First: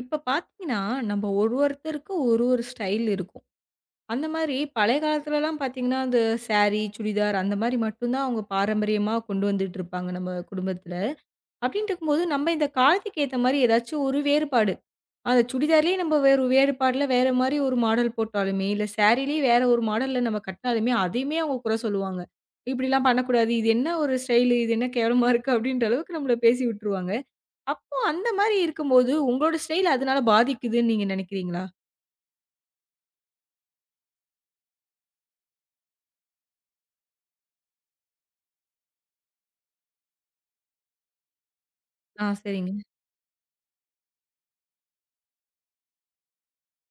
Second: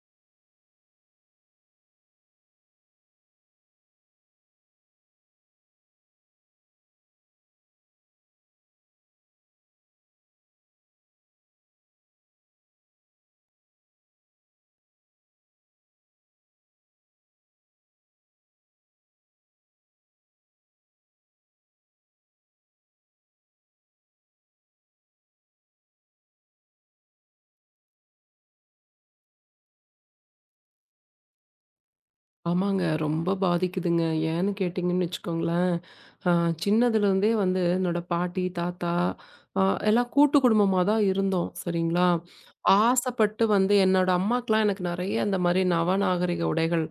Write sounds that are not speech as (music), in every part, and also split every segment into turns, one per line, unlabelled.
இப்ப பார்த்தீங்கன்னா, நம்ம ஒருத்தருக்கு ஒரு ஒரு ஸ்டைல் இருக்கும். அந்த மாரி பழைய காலத்துலலாம் பார்த்தீங்கன்னா, அந்த சாரி, சுடிதார் அந்த மாரி மட்டும் தான் அவங்க பாரம்பரியமா கொண்டு வந்துட்டு இருப்பாங்க நம்ம குடும்பத்துல. அப்டின்ட்டு இருக்கும்போது, நம்ம இந்த காலத்துக்கு ஏத்த மாரி ஏதாச்சும் ஒரு வேறுபாடு. அந்த சுடிதார்லயே நம்ம வேற ஒரு வேறுபாடுல வேற மாரி ஒரு மாடல் போட்டாலுமே, இல்ல சாரிலயே வேற ஒரு மாடல்ல நம்ம கட்னாலுமே, அதையுமே அவங்க குறை சொல்லுவாங்க. "இப்படிலாம் பண்ணக்கூடாது. இது என்ன ஒரு ஸ்டைலு? இது என்ன கேவலமா இருக்கு?" அப்படின்ற அளவுக்கு நம்மள பேசி விட்டுருவாங்க. அப்போ அந்த மாரி இருக்கும்போது, உங்களோட ஸ்டைல் அதனால பாதிக்குதுன்னு நீங்க நினைக்கிறீங்களா?
ஆமாங்க. ரொம்ப பாதிக்குதுங்க. ஏன்னு கேட்டீங்கன்னு வச்சுக்கோங்களேன், அ சின்னதுலேருந்தே வந்து என்னோட பாட்டி, தாத்தா அ எல்லாம் கூட்டு குடும்பமா தான் இருந்தோம். சரிங்களா?
ஆ சரிங்க.
ஆசைப்பட்டு வந்து என்னோட அம்மாக்கெல்லாம் எனக்கு நெறைய இந்த மாரி நவநாகரிக உடைகள்,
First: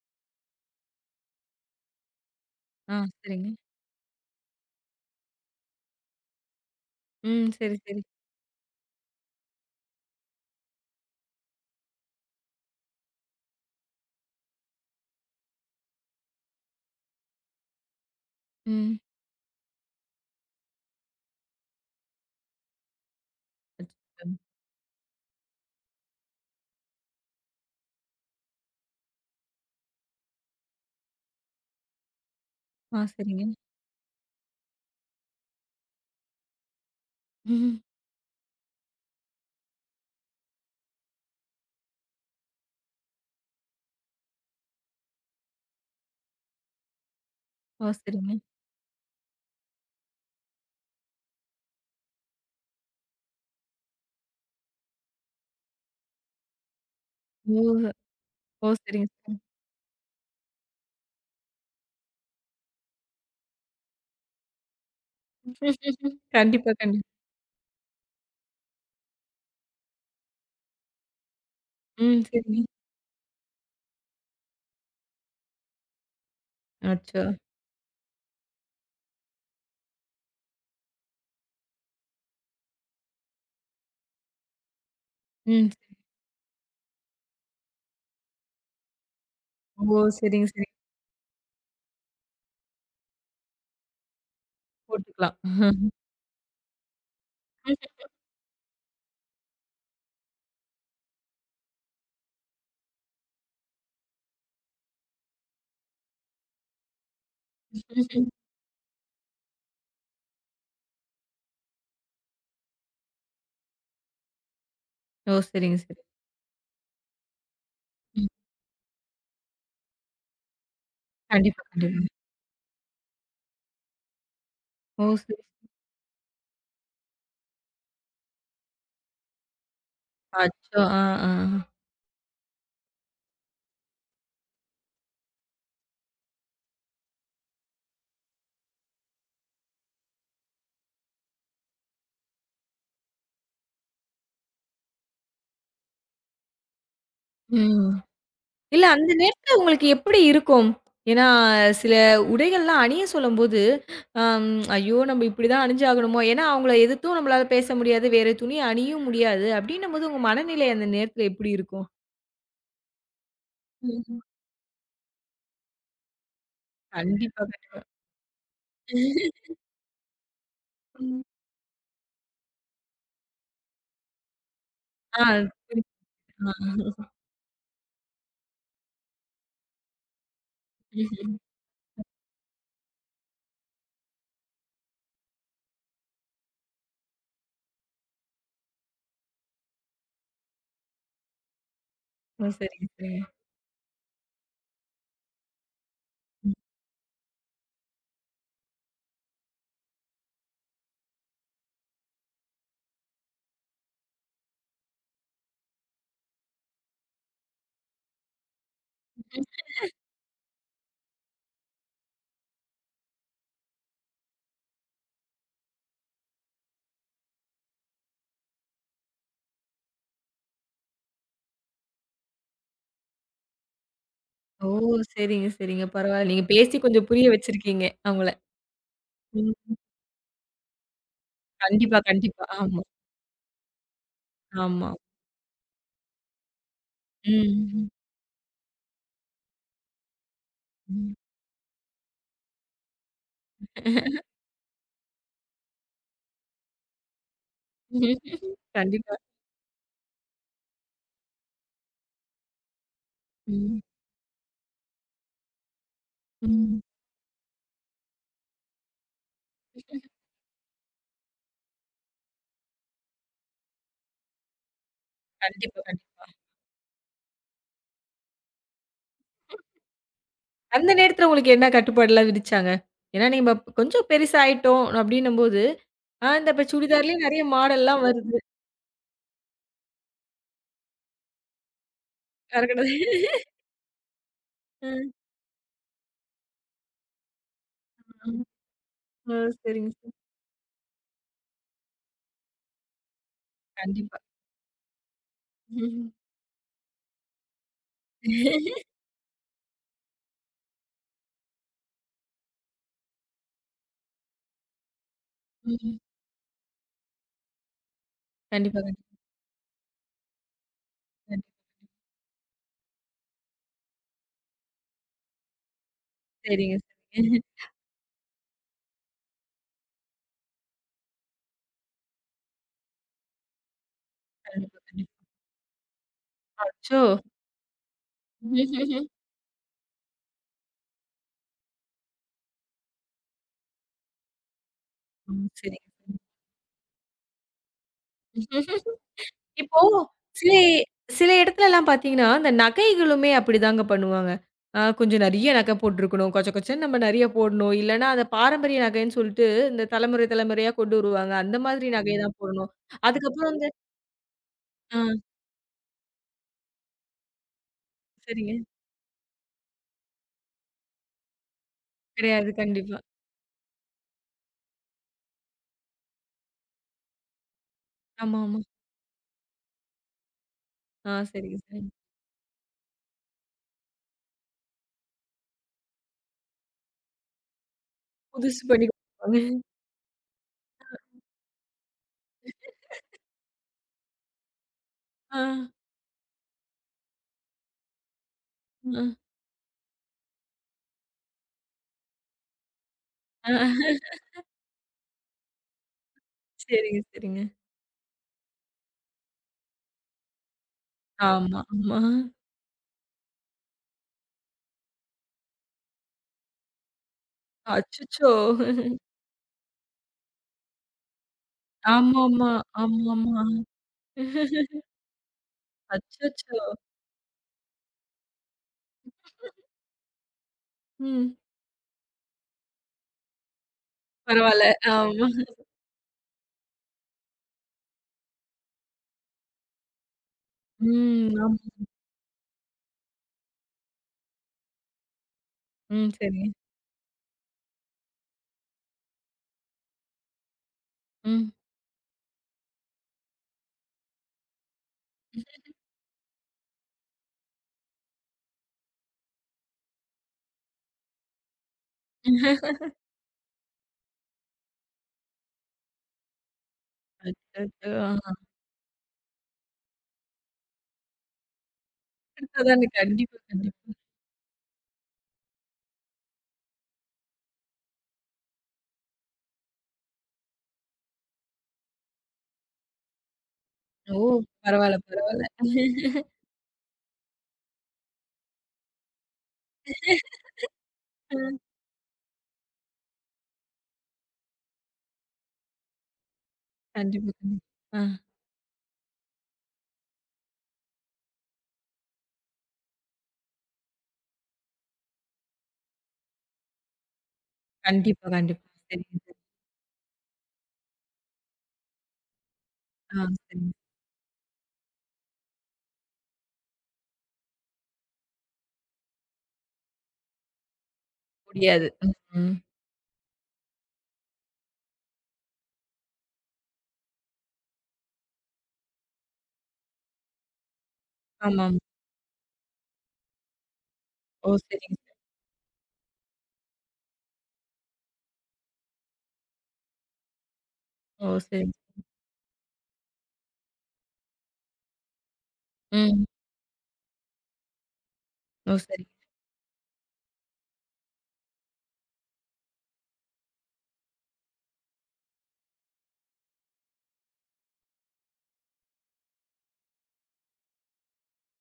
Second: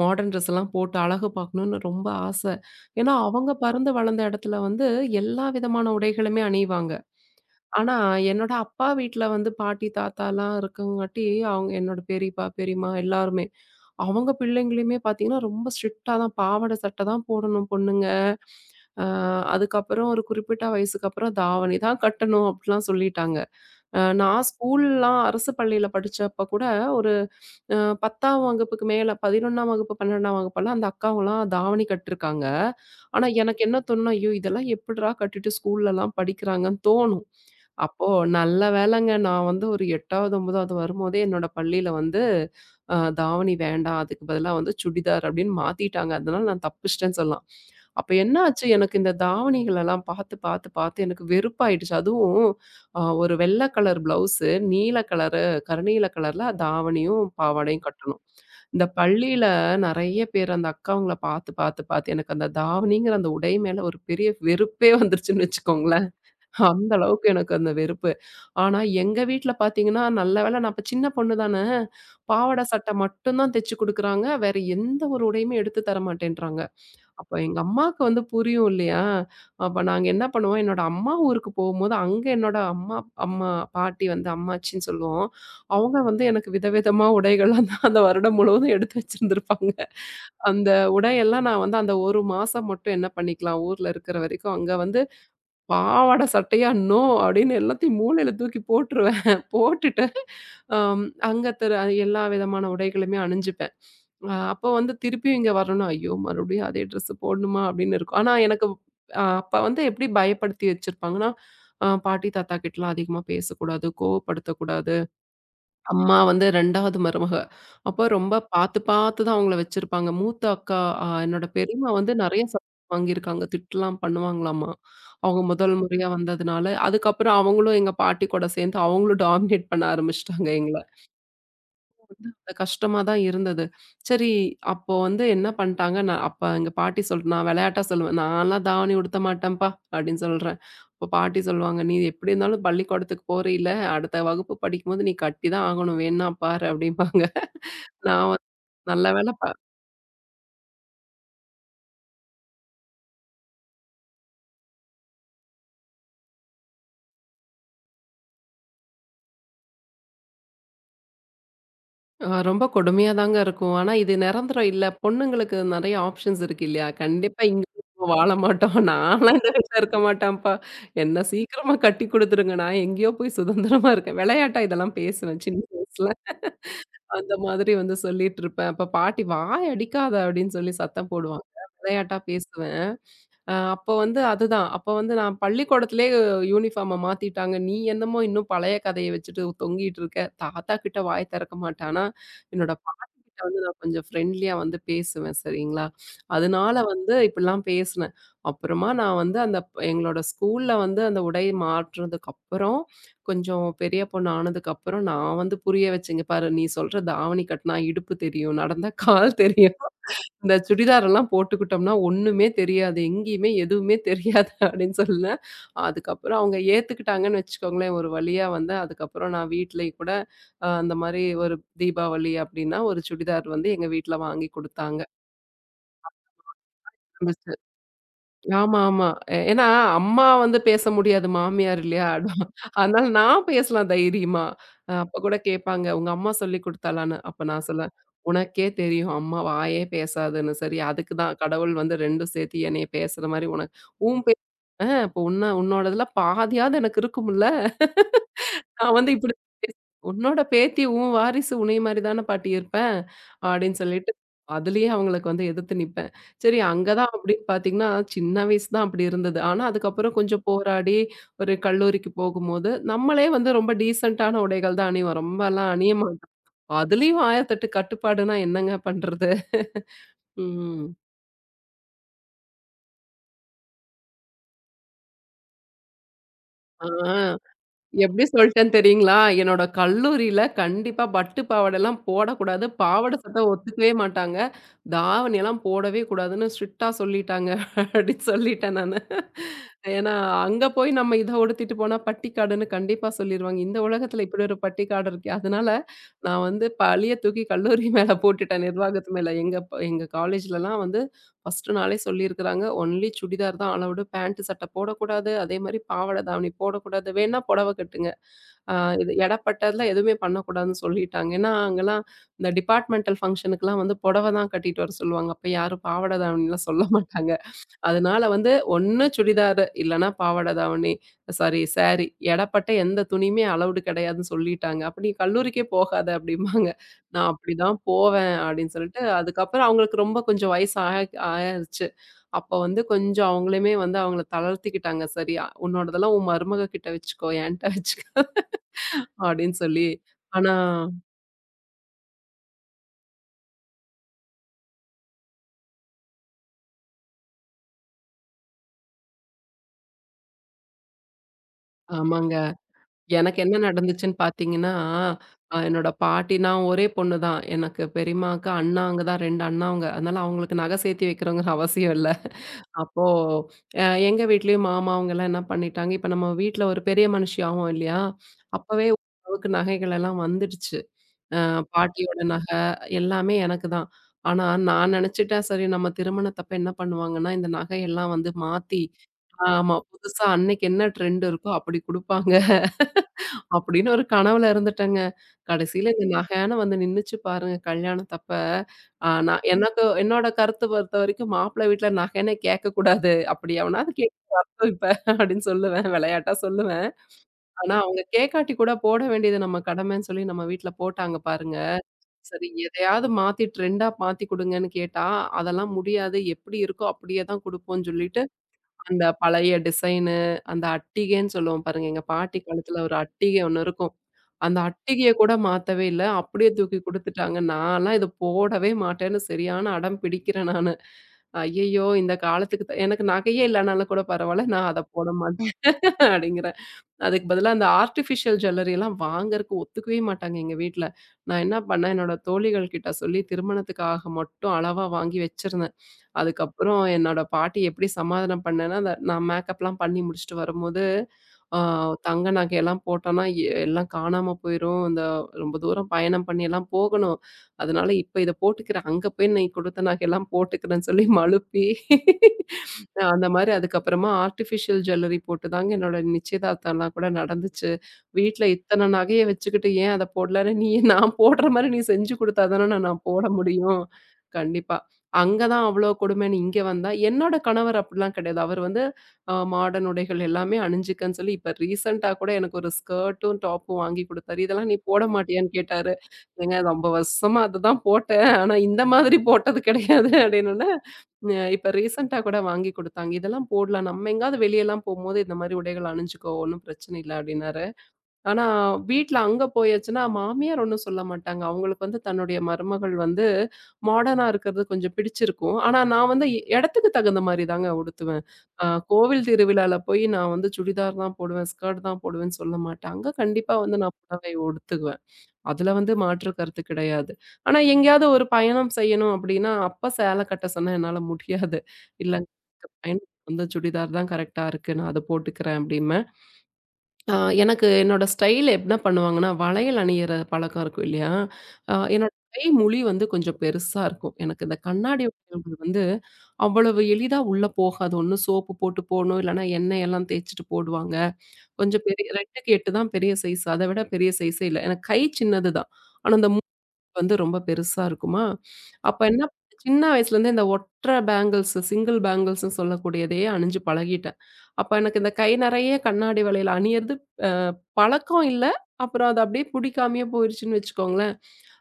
மாடர்ன் ட்ரெஸ்லாம் போட்டு அழகு பார்க்கணும்னு ரொம்ப ஆசை.
ஆ
ஏன்னா
சரிங்க.
அவங்க பிறந்து வளர்ந்த இடத்துல வந்து எல்லா விதமான உடைகளுமே அணிவாங்க.
ம். சரி,
ஆனா,
சரி.
என்னோட அப்பா வீட்ல வந்து பாட்டி, தாத்தாலாம் இருக்கங்காட்டி, அவங்க என்னோட பெரியப்பா, பெரியம்மா எல்லாருமே. அவங்க பிள்ளைங்களையுமே பார்த்தீங்கன்னா, ரொம்ப ஸ்ட்ரிக்ட்டா தான் பாவாடை, சட்டை தான் போடணும் பொண்ணுங்க.
ம்.
அ அதுக்கப்புறம் ஒரு குறிப்பிட்ட வயசுக்கப்புறம் தாவணி தான் கட்டணும் அப்படிலாம் சொல்லிட்டாங்க.
அச்சச்சோ!
நான் ஸ்கூல்லாம் அரசு பள்ளியில படிச்சப்ப கூட ஒரு அ 10ஆம் வகுப்புக்கு மேல 11ஆம் வகுப்பு, 12ஆம் வகுப்பெல்லாம் அந்த அக்காவங்கலாம் தாவணி கட்டிருக்காங்க.
ஆ
ஆனா,
சரிங்க.
எனக்கு என்ன தோணும்னா, ஐயோ! இதெல்லாம் எப்புட்றா கட்டிட்டு ஸ்கூல்லலாம் படிக்கிறாங்கன்னு தோணும். அப்போ நல்ல வேளைங்க நான் வந்து ஒரு 8வது, 9வது வரும்போதே என்னோட பள்ளியில வந்து தாவணி வேண்டாம். அதுக்கு பதிலா வந்து சுடிதார் அப்படின்னு மாத்திட்டாங்க. அதனால நான் தப்பிச்சிட்டேன்னு சொல்லலாம்.
ஓ
அப்ப என்ன
சரிங்க.
ஆச்சு, எனக்கு இந்த தாவணிகள் எல்லாம் பார்த்து, பார்த்து, பார்த்து எனக்கு வெறுப்பாயிடுச்சு. அதுவும் ஒரு வெள்ளை கலர் பிளவுஸு, நீல கலரு கருநீல கலர்ல தாவணியும்,
ஓ!
பாவாடையும் கட்டணும்.
ஓ
இந்த
சரிங்க, சரிங்க.
பள்ளியில நெறைய பேர் அந்த அக்காங்கள பார்த்து, பார்த்து, பார்த்து எனக்கு அந்த தாவணிங்கிற அந்த உடை மேல ஒரு பெரிய வெறுப்பே வந்துருச்சுன்னு வச்சுக்கோங்களேன்.
கண்டிப்பா,
அந்த
கண்டிப்பா.
அளவுக்கு எனக்கு அந்த வெறுப்பு. ஆனா, எங்க வீட்ல பார்த்தீங்கன்னா, நல்ல வேளை நான் அப்ப சின்ன பொண்ணு தானே.
ம்
பாவாடை,
சரிங்க.
சட்டை மட்டும் தான் தச்சு குடுக்குறாங்க. வேற எந்த ஒரு உடையுமே எடுத்து தர மாட்டேன்றாங்க.
அச்சோ!
அப்ப எங்க அம்மாக்கு வந்து புரியும் இல்லையா? அப்ப நாங்க என்ன பண்ணுவோம், என்னோட அம்மா ஊருக்கு போகும்போது, அங்க என்னோட அம்மா அம்மா பாட்டி வந்து அம்மாச்சின்னு சொல்லுவோம்.
ம். சரி.
அவங்க வந்து எனக்கு விதவிதமா உடைகள்லாம் தான் அந்த வருடம் முழுவதும் எடுத்து வச்சிருந்திருப்பாங்க.
ஓ சரிங்க,
அந்த
சரிங்க.
உடையெல்லாம் நான் வந்து அந்த 1 மாசம் மட்டும் என்ன பண்ணிக்கலாம், ஊர்ல இருக்கிற வரைக்கும் அங்க வந்து
போட்டுக்கலாம்.
பாவாட, சட்டையா நோ அப்படின்னு எல்லாத்தையும் மூலையில தூக்கி போட்டுருவேன். (laughs) போட்டுட்டு அம் அங்க திரு எல்லா விதமான உடைகளுமே அணிஞ்சுப்பேன். அப்போ வந்து திருப்பியும் இங்க வரணும்னா, ஐயோ! மறுபடியும் அதே ட்ரெஸ் போடணுமா? அப்படின்னு இருக்கும். ஆனா எனக்கு அப்ப வந்து எப்படி பயப்படுத்தி வச்சிருப்பாங்கன்னா, பாட்டி, தாத்தா கிட்டலாம் அதிகமா பேசக்கூடாது, கோவப்படுத்தக்கூடாது.
ஓ சரிங்க, சரி.
அம்மா வந்து 2வது மருமக. அப்ப
ம்.
ரொம்ப பாத்து பாத்து தான் அவங்கள வச்சிருப்பாங்க. மூத்த அக்கா அ என்னோட
கண்டிப்பா,
பெரியம்மா
கண்டிப்பா.
வந்து நெறைய சம்பளம் வாங்கியிருக்காங்க. திட்டலாம் பண்ணுவாங்களாமா.
ஓ சரி.
அவங்க முதல் முறையா வந்ததுனால. அதுக்கப்புறம் அவங்களும் எங்க பாட்டி கூட சேர்ந்து அவங்களும் டாமினேட் பண்ண ஆரம்பிச்சுட்டாங்க எங்கள.
அச்சோ! ஆ, ஆ.
அது கஷ்டமா தான் இருந்தது. சரி, அப்போ வந்து என்ன பண்ட்டாங்க, நான் அப்ப எங்க பாட்டி சொல் நான் விளையாட்டா சொல்லுவேன், "நான்லாம் தாவணி உடுத்த மாட்டேன்ப்பா" அப்படின்னு சொல்றேன். அப்ப பாட்டி சொல்லுவாங்க, "நீ எப்படி இருந்தாலும் பள்ளிக்கூடத்துக்கு போறயில்ல, அடுத்த வகுப்பு படிக்கும்போது நீ கட்டி தான் ஆகணும், வேணுனா பாரு" அப்படிம்பாங்க.
ம்.
நான் வந்து
இல்ல
நல்ல
அந்த
வேளை ப
நேரத்துல உங்களுக்கு எப்படி இருக்கும்? ஏன்னா, சில உடைகள்லாம் அணிய சொல்லும்போது, அம் ஐயோ! நம்ம இப்படிதான் அணிஞ்சாகணுமோ? ஏன்னா, அவங்கள எதிர்த்தும் நம்மளால பேச முடியாது. வேற துணி அணியவும் முடியாது. அப்படின்னும்போது உங்க மனநிலை அந்த நேரத்துல எப்படி இருக்கும்?
ரொம்ப கொடுமையா தாங்க இருக்கும். ஆனா இது
ம்.
நிரந்தரம் இல்ல. பொண்ணுங்களுக்கு நெறைய ஆப்ஷன்ஸ் இருக்கு இல்லையா?
கண்டிப்பா,
கண்டிப்பா இங்க
கண்டிப்பா.
நம்ம வாழ மாட்டோம். நான்லாம் இந்த வீட்ல இருக்க மாட்டேன்ப்பா.
ம்.
என்ன சீக்கிரமா கட்டி குடுத்துருங்க. நான் எங்கேயோ போய் சுதந்திரமா இருக்கேன். விளையாட்டா இதெல்லாம்
ஆ
பேசுவேன் சின்ன
புரியுது.
வயசுல.
ஆ.
அந்த மாதிரி வந்து சொல்லிட்டுருப்பேன். அப்ப பாட்டி "வாய் அடிக்காத" அப்படின்னு சொல்லி சத்தம்
ம்ஹ்ம்.
போடுவாங்க. விளையாட்டா பேசுவேன். அப்போ வந்து அதுதான். அப்போ வந்து நான் பள்ளிக்கூடத்திலேயே யூனிஃபார்ம மாத்திட்டாங்க. "நீ என்னமோ இன்னும் பழைய கதைய வச்சுட்டு தொங்கிட்டு இருக்க." தாத்தா கிட்ட வாய் திறக்க மாட்டேன். ஆனா,
ஓ!
என்னோட
சரிங்க,
பாட்டி
சரிங்க.
கிட்ட வந்து நான் கொஞ்சம் ஃப்ரெண்ட்லியா வந்து பேசுவேன் சரிங்களா? அதனால வந்து இப்படிலாம் பேசினேன். அப்புறமா நான் வந்து எங்களோட ஸ்கூல்ல வந்து அந்த உடை மாற்றுனதுக்கப்புறம் கொஞ்சம் பெரிய பொண்ணு ஆனதுக்கப்புறம் நான் வந்து புரிய வச்சேன். "இங்க பாரு நீ சொல்ற தாவணி கட்டினா இடுப்பு தெரியும், நடந்தா கால் தெரியும். இந்த சுடிதாரெல்லாம் போட்டுக்கிட்டோம்னா ஒண்ணுமே தெரியாது. எங்கேயுமே எதுவுமே தெரியாது" அப்படின்னு சொன்னேன். அதுக்கப்புறம் அவங்க ஏத்துக்கிட்டாங்கன்னு வச்சுக்கோங்களேன். ஒரு வழியா வந்து அதுக்கப்புறம் நான் வீட்லயும் கூட அந்த மாரி ஒரு தீபாவளி அப்படின்னா ஒரு சுடிதார் வந்து எங்க வீட்ல வாங்கி
ஓ!
குடுத்தாங்க.
சரிங்க, சரிங்க. பரவால்ல. நீங்க பேசி கொஞ்சம் புரிய வச்சிருக்கீங்க அவங்கள.
ஆமா, ஆமா. ஏன்னா
ம்.
அம்மா வந்து பேச முடியாது மாமியார்
கண்டிப்பா,
இல்லையா? அதான்.
கண்டிப்பா. ஆமா,
அதனால நான் பேசலாம் தைரியமா.
ஆமா.
அப்ப கூட கேட்பாங்க, "உங்க அம்மா சொல்லிக் குடுத்தாளான்னு?" அப்ப நான்
ம்.
சொல்லுவேன், "உனக்கே தெரியும் அம்மா வாயே பேசாதுன்னு. சரி
ம்.
அதுக்கு தான் கடவுள் வந்து 2ம் சேர்த்து என்னைய பேசுற மாரி உனக்கு உன் பே இப்ப உன்ன உன்னோடதுல பாதியாவது எனக்கு இருக்கும்ல? நான் வந்து
கண்டிப்பா.
இப்படி உன்னோட பேத்தி, உன் வாரிசு உன்னைய மாரி தான பாட்டி இருப்ப. அப்படின்னு
ம்.
சொல்லிட்டு, அதிலேயே அவங்களுக்கு வந்து எதிர்த்து நிப்பேன். சரி
ம்.
அங்க தான் அப்படின்னு பார்த்தீங்கன்னா, சின்ன வயசு தான் அப்படி இருந்தது. ஆனா அதுக்கப்புறம் கொஞ்சம் போராடி, ஒரு கல்லூரிக்கு போகும்போது, நம்மளே வந்து ரொம்ப டீசென்ட்டான உடைகள் தான் அணிவோம். ரொம்பலாம்
கண்டிப்பா,
அணிய
கண்டிப்பா.
மாட்டோம். அதுலயும் 1008 கட்டுப்பாடுனா என்னங்க பண்றது?
அந்த
ம்.
நேரத்துல உங்களுக்கு என்ன கட்டுப்பாடுலாம் விதிச்சாங்க? ஏன்னா நீங்க பப் கொஞ்சம் பெருசாயிட்டோம் அப்டின்னும்போது, ஆ இந்த இப்ப
ஆ.
சுடிதார்லயும் நெறைய மாடல்லாம்
எப்படி
வருது.
சொல்ட்டேன்னு தெரியுங்களா? என்னோட கல்லூரியில கண்டிப்பா பட்டு பாவாடைலாம் போடக்கூடாது.
கரெக்ட்
பாவாடை சட்டை ஒத்துக்கவே மாட்டாங்க.
ம்.
தாவணியெல்லாம் போடவே கூடாதுன்னு ஸ்ட்ரிக்ட்டா சொல்லிட்டாங்க. அப்படின்னு
ம்.
சொல்லிட்டேன் நானு.
ஓ! சரிங்க சார்.
ஏன்னா, அங்க போய் நம்ம இத உடுத்திட்டு போனா பட்டிக்காடுன்னு கண்டிப்பா சொல்லிருவாங்க. இந்த
கண்டிப்பா.
உலகத்துல இப்படி ஒரு பட்டிக்காடு இருக்கே! அதனால
ம்.
நான் வந்து பழிய தூக்கி கல்லூரி (laughs) மேல போட்டுட்டேன். நிர்வாகத்து மேல. எங்க காலேஜ்லலாம் வந்து ஃபர்ஸ்ட்டு நாளே சொல்லியிருக்கிறாங்க. ஒன்லி சுடிதார் தான் அலவுடு. பேண்ட், சட்டை போடக்கூடாது. அதேமாரி
ம்.
பாவாடை, தாவணி போடக்கூடாது. வேணா புடவ கட்டுங்க. ஆ
கண்டிப்பா, கண்டிப்பா.
இது எடப்பட்டதுல எதுவுமே பண்ணக்கூடாதுன்னு சொல்லிட்டாங்க. ஏன்னா, அங்கலாம் இந்த டிபார்ட்மெண்டல் ஃபங்ஷனுக்குலாம் வந்து புடவ தான் கட்டிட்டு வர சொல்லுவாங்க. அப்ப யாரும் பாவாடை, தாவணிலாம்
சரிங்க,
சொல்ல மாட்டாங்க.
சரிங்க.
அதனால வந்து ஒண்ணு சுடிதாரு, இல்லன்னா பாவாடை தாவணி சாரி சாரி. எடப்பட்ட எந்த துணியுமே அலவுட் கிடையாதுன்னு
கண்டிப்பா,
சொல்லிட்டாங்க. "அப்ப
கண்டிப்பா.
நீ கல்லூரிக்கே போகாத" அப்படிம்பாங்க.
அச்சோ!
நான் அப்படிதான் போவேன் அப்படின்னு சொல்லிட்டு, அதுக்கப்புறம் அவங்களுக்கு ரொம்ப கொஞ்சம் வயசு ஆ ஆயிருச்சு. அப்ப வந்து கொஞ்சம் அவங்களுமே வந்து அவங்கள தளர்த்திக்கிட்டாங்க. "சரி
ம்.
அ- உன்னோடதெல்லாம் உன் மருமக கிட்ட வச்சுக்கோ, என்ட்ட வச்சுக்காத"
சரிங்க.
அப்படின்னு
இப்போ
சொல்லி.
சில
ஆனா
சில இடத்துலலாம் பார்த்தீங்கன்னா, அந்த நகைகளுமே அப்படிதாங்க பண்ணுவாங்க. அ கொஞ்சம் நெறைய நகை போட்டுருக்கணும். கொச்ச கொச்சன்னு நம்ம நெறைய போடணும். இல்லன்னா, அந்த பாரம்பரிய நகைன்னு சொல்லிட்டு இந்த தலைமுறை தலைமுறையா கொண்டு வருவாங்க. அந்த மாதிரி நகை
ஆமாங்க.
தான் போடணும்.
எனக்கு
அதுக்கப்புறம்
என்ன
வந்து
நடந்துச்சுன்னு பார்த்தீங்கன்னா,
ஆ
என்னோட பாட்டி நான் ஒரே பொண்ணு தான். எனக்கு பெரியம்மாக்கு
சரிங்க.
அண்ணாங்க தான் 2 அண்ணாங்க. அதனால அவங்களுக்கு நகை சேர்த்து வைக்கிறோங்கிற அவசியம் இல்ல.
கிடையாது. கண்டிப்பா.
அப்போ எங்க வீட்லயும் மாமா அவங்கலாம் என்ன பண்ணிட்டாங்க, இப்ப நம்ம வீட்ல ஒரு பெரிய மனுஷி ஆவோம் இல்லையா?
ஆமா, ஆமா.
அப்பவே ஓரளவுக்கு நகைகள் எல்லாம் வந்துடுச்சு.
ஆ
அ
சரிங்க, சரிங்க.
பாட்டியோட நகை எல்லாமே எனக்கு தான். ஆனா நான் நினைச்சுட்டேன், சரி நம்ம திருமணத்தப்ப என்ன பண்ணுவாங்கன்னா, இந்த நகையெல்லாம் வந்து
புதுசு
மாத்தி
பண்ணி குடுப்பாங்க.
ஆமா. புதுசா அன்னைக்கு என்ன ட்ரெண்ட் இருக்கோ அப்படி குடுப்பாங்க. அப்படின்னு ஒரு கனவுல இருந்துட்டேங்க.
ஆ,
கடைசில இந்த நகைன்னு வந்து நின்னுச்சு பாருங்க கல்யாணத்தப்ப.
ஆ,
நான் எனக்கு என்னோட கருத்து பொறுத்தவரைக்கும் மாப்பிள்ளை வீட்ல நகைன்னே கேட்கக்கூடாது.
ஆ.
அப்படி எவனாவது கேட்டு வரட்டும் இப்ப அப்படின்னு சொல்லுவேன். விளையாட்டா சொல்லுவேன்.
சரிங்க, சரிங்க.
ஆனா அவங்க கேட்காட்டி கூட போட வேண்டியது நம்ம கடமைன்னு சொல்லி நம்ம வீட்ல போட்டாங்க பாருங்க.
ஆமா, ஆமா.
சரி எதையாவது மாத்தி ட்ரெண்டா மாத்தி குடுங்கன்னு கேட்டா, அதெல்லாம் முடியாது. எப்படி இருக்கோ அப்படியே தான் குடுப்போம்னு சொல்லிட்டு
அச்சச்சோ!
அந்த பழைய டிசைனு, அந்த அட்டிகைன்னு சொல்லுவோம் பாருங்க. எங்க பாட்டி
ஆமாமா,
காலத்துல ஒரு அட்டிகை
ஆமாமா.
ஒண்ணு இருக்கும். அந்த அட்டிகைய கூட மாத்தவே இல்ல. அப்படியே
அச்சச்சோ!
தூக்கி குடுத்துட்டாங்க. நான்லாம் இத போடவே மாட்டேன்னு சரியான அடம் பிடிக்கிறேன் நானு.
ம்.
ஐயய்யோ! இந்த காலத்துக்கு எனக்கு நகையே இல்லனாலும் கூட பரவால்ல.
பரவால்ல.
நான் அத போட
ஆமா.
மாட்டேன் (laughs) அப்படிங்கிறேன். அதுக்கு பதிலா அந்த ஆர்ட்டிஃபிஷியல் ஜுவல்லரி எல்லாம் வாங்கறக்கு ஒத்துக்கவே மாட்டாங்க எங்க வீட்ல.
ம்.
நான் என்ன
ஆமா.
பண்ணேன், என்னோட தோழிகள் கிட்ட சொல்லி திருமணத்துக்காக மட்டும் அளவா வாங்கி வச்சிருந்தேன்.
ம். சரி.
அதுக்கப்புறம் என்னோட பாட்டி எப்படி சமாதானம் பண்ணேன்னா, அந்த நான் மேக்கப்லாம் பண்ணி முடிச்சுட்டு வரும்போது,
ம்.
ஆ தங்க நகையெல்லாம் போட்டோம்னா, எல்லாம் காணாம போயிரும். இந்த ரொம்ப தூரம் பயணம் பண்ணி எல்லாம் போகணும். அதனால இப்ப இத போட்டுக்கிறேன். அங்க போய் நீ கொடுத்த நகையெல்லாம் போட்டுக்கிறேன்னு சொல்லி மழுப்பி அந்த மாரி அதுக்கப்புறமா ஆர்டிஃபிஷியல் ஜுவல்லரி போட்டு தாங்க என்னோட நிச்சயதார்த்தம்லாம் கூட நடந்துச்சு.
அச்சச்சோ! ஆ.
வீட்ல இத்தனை நகைய வச்சுக்கிட்டு ஏன் அத போடலன்னு, "நீ நான் போடுற மாரி நீ செஞ்சு குடுத்தா தானே
அடுத்ததானே
நான் போட
கண்டிப்பா,
முடியும்."
கண்டிப்பா.
கண்டிப்பா. அங்க தான் அவ்ளோ கொடுமைன்னு இங்க வந்தா என்னோட கணவர் அப்படிலாம் கிடையாது. அவர் வந்து மாடர்ன் உடைகள் எல்லாமே அணிஞ்சுக்கன்னு சொல்லி, இப்ப ரீசென்ட்டா கூட எனக்கு ஒரு ஸ்கர்ட்டும், டாப்பும் வாங்கி
ஓ!
குடுத்தாரு. "இதெல்லாம் நீ
பரவால்ல,
போட
பரவால்ல.
மாட்டியான்னு?" கேட்டாரு. "ஏங்க ரொம்ப வருஷமா அதுதான் போட்டேன். ஆனா இந்த மாதிரி போட்டது கிடையாது." அப்படின்னோன,
அ.
இப்ப ரீசென்ட்டா கூட வாங்கி குடுத்தாங்க. இதெல்லாம் போடலாம். நம்ம எங்கேயாவது வெளியலாம் போம்போது இந்த மாரி உடைகள் அணிஞ்சுக்கோ! ஒண்ணும் பிரச்சனை இல்ல
கண்டிப்பா,
அப்டின்னாரு.
கண்டிப்பா. ஆ.
ஆனா வீட்ல அங்க போயாச்சுன்னா, மாமியார் ஒண்ணும் சொல்ல மாட்டாங்க. அவங்களுக்கு வந்து தன்னுடைய மருமகள் வந்து மாடர்னா இருக்கிறது கொஞ்சம் பிடிச்சிருக்கும். ஆனா நான் வந்து இடத்துக்கு தகுந்த மாரி தாங்க உடுத்துவேன்.
கண்டிப்பா, கண்டிப்பா.
அ
சரிங்க
கோவில்
சார்.
திருவிழால போய் நான் வந்து சுடிதார் தான் போடுவேன், ஸ்கர்ட் தான் போடுவேன்னு சொல்ல மாட்டேன். அங்க
ஆ
கண்டிப்பா
சரிங்க.
வந்து நான் புடவை உடுத்துக்குவேன். அதுல வந்து மாற்று கருத்து கிடையாது. ஆனா எங்கேயாவது ஒரு பயணம் செய்யணும் அப்படின்னா, அப்பா சேலை கட்ட சொன்னா என்னால முடியாது.
முடியாது. ம்.
இல்லங்க
ம்.
பயணத்துக்கு வந்து சுடிதார் தான் கரெக்ட்டா இருக்கு. நான் அத போட்டுக்கிறேன் அப்படிம்பேன். அ எனக்கு என்னோட ஸ்டைல் என்ன பண்ணுவாங்கன்னா, வளையல் அணியிற பழக்கம் இருக்கும் இல்லையா?
ஆமாமா.
என்னோட கை முழி வந்து கொஞ்சம் பெருசா இருக்கும். எனக்கு
ஓ!
இந்த
சரிங்க
கண்ணாடி
சார்.
வளையல்கள் வந்து அவ்வளவு எளிதா உள்ள போகாது. ஒண்ணு சோப்பு போட்டு போடணும். இல்லன்னா எண்ணெய் எல்லாம் தேய்ச்சுட்டு போடுவாங்க.
ஓ! சரிங்க.
கொஞ்சம் பெரிய 2க்கு 8 தான் பெரிய சைஸ். அத விட பெரிய சைஸே இல்ல. எனக்கு கை சின்னது தான். ஆனா,
ம்.
அந்த வந்து ரொம்ப பெருசா இருக்குமா,
ஓ!
அப்ப
சரி.
என்ன பண்ணேன், சின்ன வயசுலேருந்தே இந்த ஒற்றை பேங்கிள்ஸ், சிங்கிள் பேங்கிள்ஸ்ன்னு சொல்லக்கூடியதையே அணிஞ்சு பழகிட்டேன். அப்ப எனக்கு இந்த கை நெறைய கண்ணாடி வளையல் அணியறது அ பழக்கம் இல்ல. அப்புறம் அது அப்படியே புடிக்காமயே போயிருச்சுன்னு வச்சுக்கோங்களேன்.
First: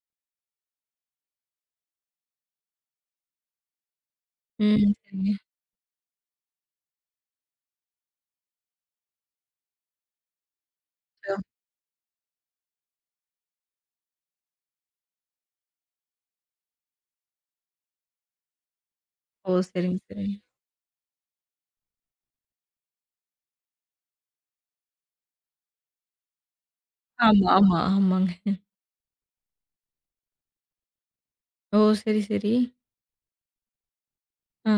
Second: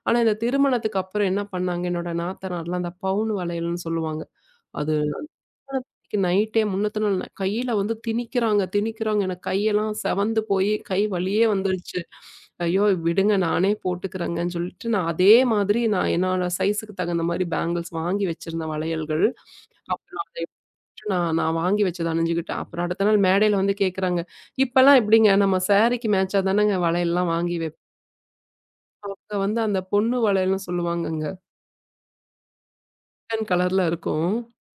ஆனா இந்த திருமணத்துக்கு அப்புறம் என்ன பண்ணாங்க, என்னோட நாத்தனார்லாம் அந்த பவுன் வளையல்ன்னு சொல்லுவாங்க.
ம்.
அது
சரிங்க.
நைட்டே முன்னத்த நாள் கையில வந்து திணிக்கிறாங்க, திணிக்கிறாங்க. எனக்கு கையெல்லாம் செவந்து போயி கை
அ.
வலியே வந்துருச்சு. ஐயோ! விடுங்க நானே போட்டுக்கிறேங்கன்னு சொல்லிட்டு, நான் அதே மாதிரி நான் என்னோட சைஸுக்கு தகுந்த மாரி பேங்கிள்ஸ் வாங்கி வச்சிருந்தேன் வளையல்கள்.
ஓ! சரிங்க,
அப்புறம்
சரிங்க.
அதை விட்டுட்டு நான் நான் வாங்கி வச்சத அணிஞ்சுக்கிட்டேன். அப்புறம் அடுத்த நாள் மேடையில வந்து கேட்கறாங்க, "இப்பல்லாம் எப்படிங்க நம்ம சாரிக்கு மேட்சா தானங்க வளையல்லாம்
ஆமா,
வாங்கி
ஆமா,
வைப்போம்."
ஆமாங்க.
அவங்க வந்து அந்த பொண்ணு வளையல்னு சொல்லுவாங்கங்க.
ஓ! சரி, சரி.
கலர்ல இருக்கும்.
ஆ.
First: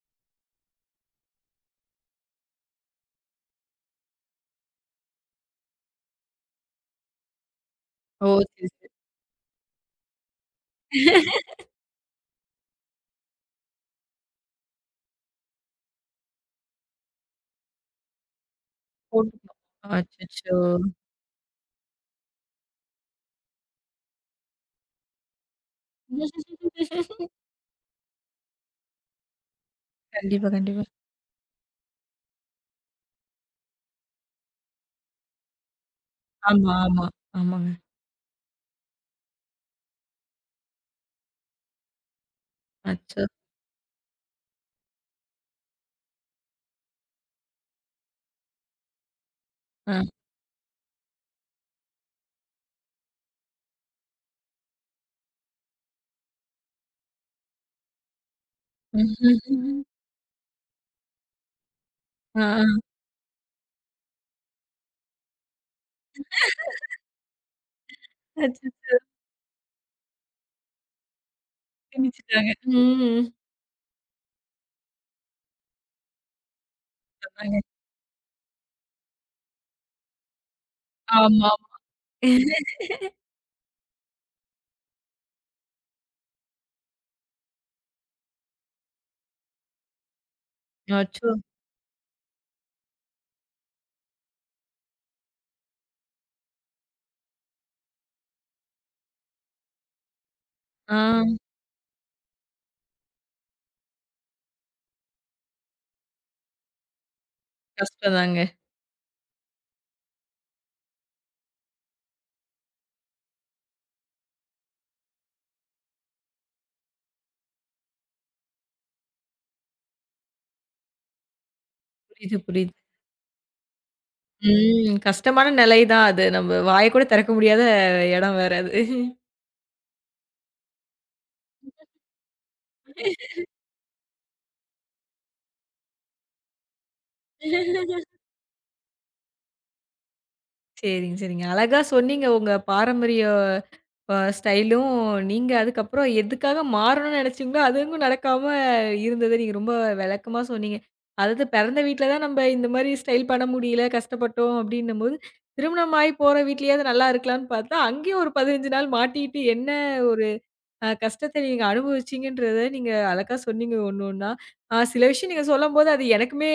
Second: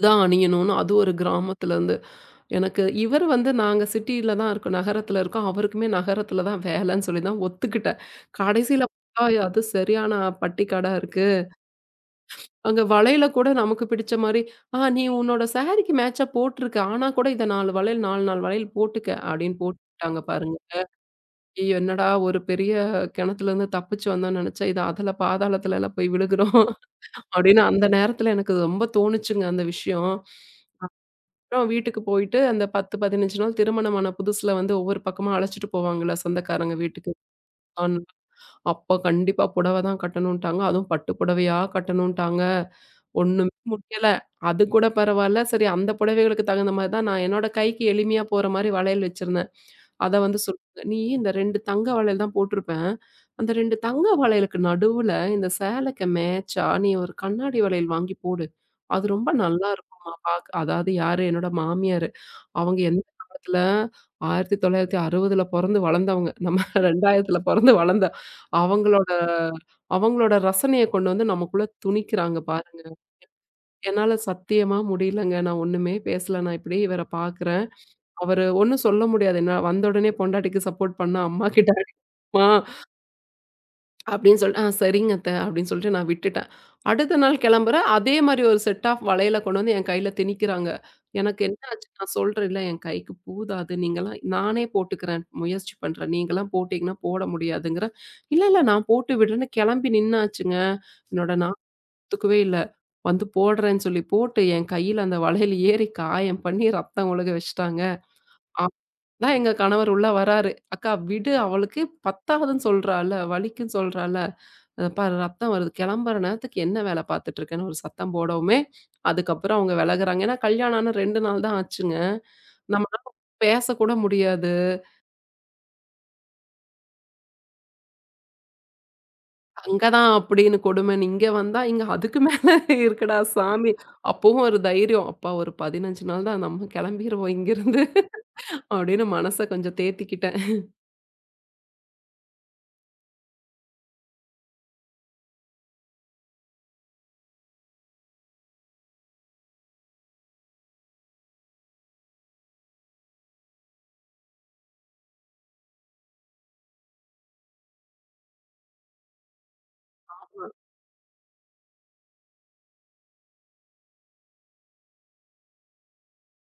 இதான் அணியணும்னு அது ஒரு கிராமத்துலருந்து எனக்கு இவர் வந்து நாங்க சிட்டியில தான் இருக்கோம். நகரத்துல இருக்கோம். அவருக்குமே நகரத்துல தான் வேலைன்னு சொல்லி தான் ஒத்துக்கிட்டேன்.
ஓ! சரி,
கடைசியில
சரி.
பார்த்தா அது சரியான பட்டி கடை இருக்கு. அங்க வளையல கூட நமக்கு பிடிச்ச மாரி, நீ உன்னோட சாரிக்கு மேட்சா போட்டுருக்க. ஆனா கூட இத 4 வளையல் 4, 4 வளையல் போட்டுக்க"
போட்டுக்கணும்.
அப்படின்னு போட்டுட்டாங்க
அச்சச்சோ!
பாருங்க. ஐயோ! என்னடா ஒரு பெரிய கிணத்துலருந்து தப்பிச்சு வந்தோம்னு நெனச்சா, இது அதல பாதாளத்துல எல்லாம் போய் விழுகுறோம் அப்படின்னு அந்த நேரத்துல எனக்கு ரொம்ப தோணுச்சுங்க அந்த விஷயம்.
கண்டிப்பா, கண்டிப்பா.
அப்புறம் வீட்டுக்கு போயிட்டு, அந்த 10, 15 நாள் திருமணமான புதுசுல வந்து ஒவ்வொரு பக்கமா அழைச்சிட்டு போவாங்கல்ல
ஆமா,
சொந்தக்காரங்க
ஆமா.
வீட்டுக்கு.
ஆமாங்க.
அன் அப்ப கண்டிப்பா புடவ தான் கட்டணுன்ட்டாங்க. அதுவும் பட்டு புடவையா கட்டணுன்ட்டாங்க.
அச்சோ!
ஒண்ணுமே முடியல. அது கூட பரவால்ல. சரி அந்த புடவைகளுக்கு தகுந்த மாரி தான் நான் என்னோட கைக்கு எளிமையா போற மாரி வளையல் வச்சிருந்தேன்.
அ.
அத வந்து சொல்லுங்க. "நீ இந்த 2 தங்க வளையல் தான் போட்டிருப்பேன். அந்த 2 தங்க வளையலுக்கு நடுவுல இந்த சேலைக்கு மேட்சா நீ ஒரு கண்ணாடி வளையல் வாங்கி போடு. அது ரொம்ப நல்லா இருக்கும்மா பாக்க" அதாவது யாரு? என்னோட மாமியாரு.
ஆ.
அவங்க எந்த காலத்துல 1960ல பொறந்து வளர்ந்தவங்க. நம்ம 2000ல பொறந்து வளர்ந்த
அச்சச்சோ!
அவங்களோட அவங்களோட ரசனைய கொண்டு வந்து நமக்குள்ள துணிக்கிறாங்க
திணிச்சுட்டாங்க.
பாருங்க.
ம்.
என்னால சத்தியமா முடியலங்க. நான் ஒண்ணுமே பேசல. நான் இப்படியே இவர
அதாங்க.
பார்க்குறேன். அவரு ஒண்ணும் சொல்ல முடியாது. என்ன வந்த உடனே பொண்டாட்டிக்கு சப்போர்ட் பண்ணா, அம்மா
ஆமா.
கிட்ட அடி மா அப்படின்னு சொல்லிட்டு, சரிங்க அத்த அப்படின்னு சொல்லிட்டு நான் விட்டுட்டேன். அடுத்த நாள் கிளம்புறேன். அதே மாரி ஒரு செட் ஆஃப் வளையல கொண்டு வந்து என் கையில திணிக்கிறாங்க.
அச்சோ!
எனக்கு என்ன ஆச்சு நான் சொல்றேன்ல, என் கைக்கு பூதாது. நீங்கலாம் நானே போட்டுக்கிறேன். முயற்சி பண்றேன். நீங்கலாம் போட்டீங்கன்னா போட முடியாதுங்கிறேன். இல்ல, இல்ல நான் போட்டு விடுறேன்னு கிளம்பி நின்னாச்சுங்க. என்னோட
ஆ.
ஒத்துக்கவே இல்ல. வந்து போடுறேன்னு சொல்லி போட்டு என் கையில அந்த வளையல் ஏறி காயம் பண்ணி ரத்தம் ஒழுக வச்சுட்டாங்க.
கஷ்டம் தாங்க.
அப்பதான் எங்க கணவர் உள்ள வராரு. "அக்கா விடு அவளுக்கு பத்தாதுன்னு சொல்றால்ல, வலிக்குன்னு சொல்றால்ல. பாரு ரத்தம் வருது. கிளம்புற நேரத்துக்கு என்ன வேல பார்த்துட்டு இருக்கேன்னு" ஒரு சத்தம் போடவுமே, அதுக்கப்புறம் அவங்க விலகுறாங்க. ஏன்னா கல்யாணம் ஆன 2 நாள் தான் ஆச்சுங்க.
புரியுது, புரியுது.
நம்மனால பேசக்கூட முடியாது.
ம். கஷ்டமான நிலை தான் அது. நம்ம வாய கூட திறக்க முடியாத இடம் வேற அது.
அங்க தான் அப்படின்னு கொடுமன்னு. இங்க வந்தா, இங்க அதுக்கு மேல இருக்குடா சாமி. அப்பவும் ஒரு தைரியம். அப்பா ஒரு 15 நாள் தான் நம்ம கிளம்பிருவோம் இங்கிருந்து.
(laughs)
அப்படின்னு மனச கொஞ்சம் தேத்திக்கிட்டேன்.
சரிங்க, சரிங்க. அழகா சொன்னீங்க. உங்க பாரம்பரிய ஸ்டைலும் நீங்க அதுக்கப்புறம் எதுக்காக மாறணும்னு நெனச்சீங்களோ, அதுவும் நடக்காம இருந்தத நீங்க ரொம்ப விளக்கமா சொன்னீங்க. அதாவது பிறந்த வீட்ல தான் நம்ம இந்த மாரி ஸ்டைல் பண்ண முடியல, கஷ்டப்பட்டோம் அப்டின்னும்போது, திருமணமாயி போற வீட்லயாவது நல்லா இருக்கலாம்னு பார்த்தா, அங்கேயும் ஒரு 15 நாள் மாட்டிக்கிட்டு என்ன ஒரு கஷ்டத்த நீங்க அனுபவிச்சீங்கன்றத நீங்க அழகா சொன்னீங்க ஒண்ணு ஒண்ணா. சில விஷயம் நீங்க சொல்லும்போது அது எனக்குமே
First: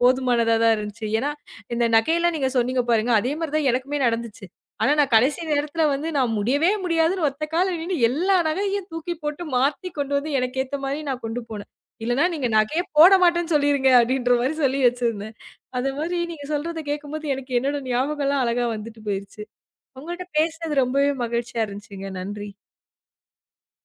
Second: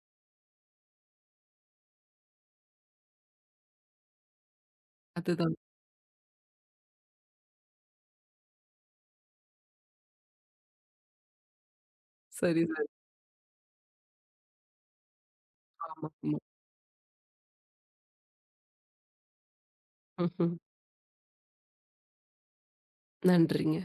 போதுமானதா தான் இருந்துச்சு. ஏன்னா, இந்த நகையெல்லாம் நீங்க சொன்னீங்க பாருங்க, அதே மாரி தான் எனக்குமே நடந்துச்சு. ஆனா, நான் கடைசி
அதுதான்.
நேரத்துல வந்து நான் முடியவே முடியாதுன்னு ஒத்த கால்ல நின்னு எல்லா நகையும் தூக்கி போட்டு மாத்தி கொண்டு வந்து எனக்கு ஏத்த மாரி நான் கொண்டு போனேன். இல்லன்னா, "நீங்க
சரி,
நகையே
சரி.
போட மாட்டேன்னு சொல்லிருங்க" அப்படின்ற மாரி சொல்லி வச்சிருந்தேன். அது
ஆமா,
மாரி
ஆமா.
நீங்க சொல்றத கேட்கும்போது எனக்கு என்னோட ஞாபகம்லாம் அழகா வந்துட்டு போயிருச்சு. உங்கள்ட்ட
ம்ஹ்ம்.
பேசினது ரொம்பவே மகிழ்ச்சியா இருந்துச்சுங்க. நன்றி.
நன்றிங்க.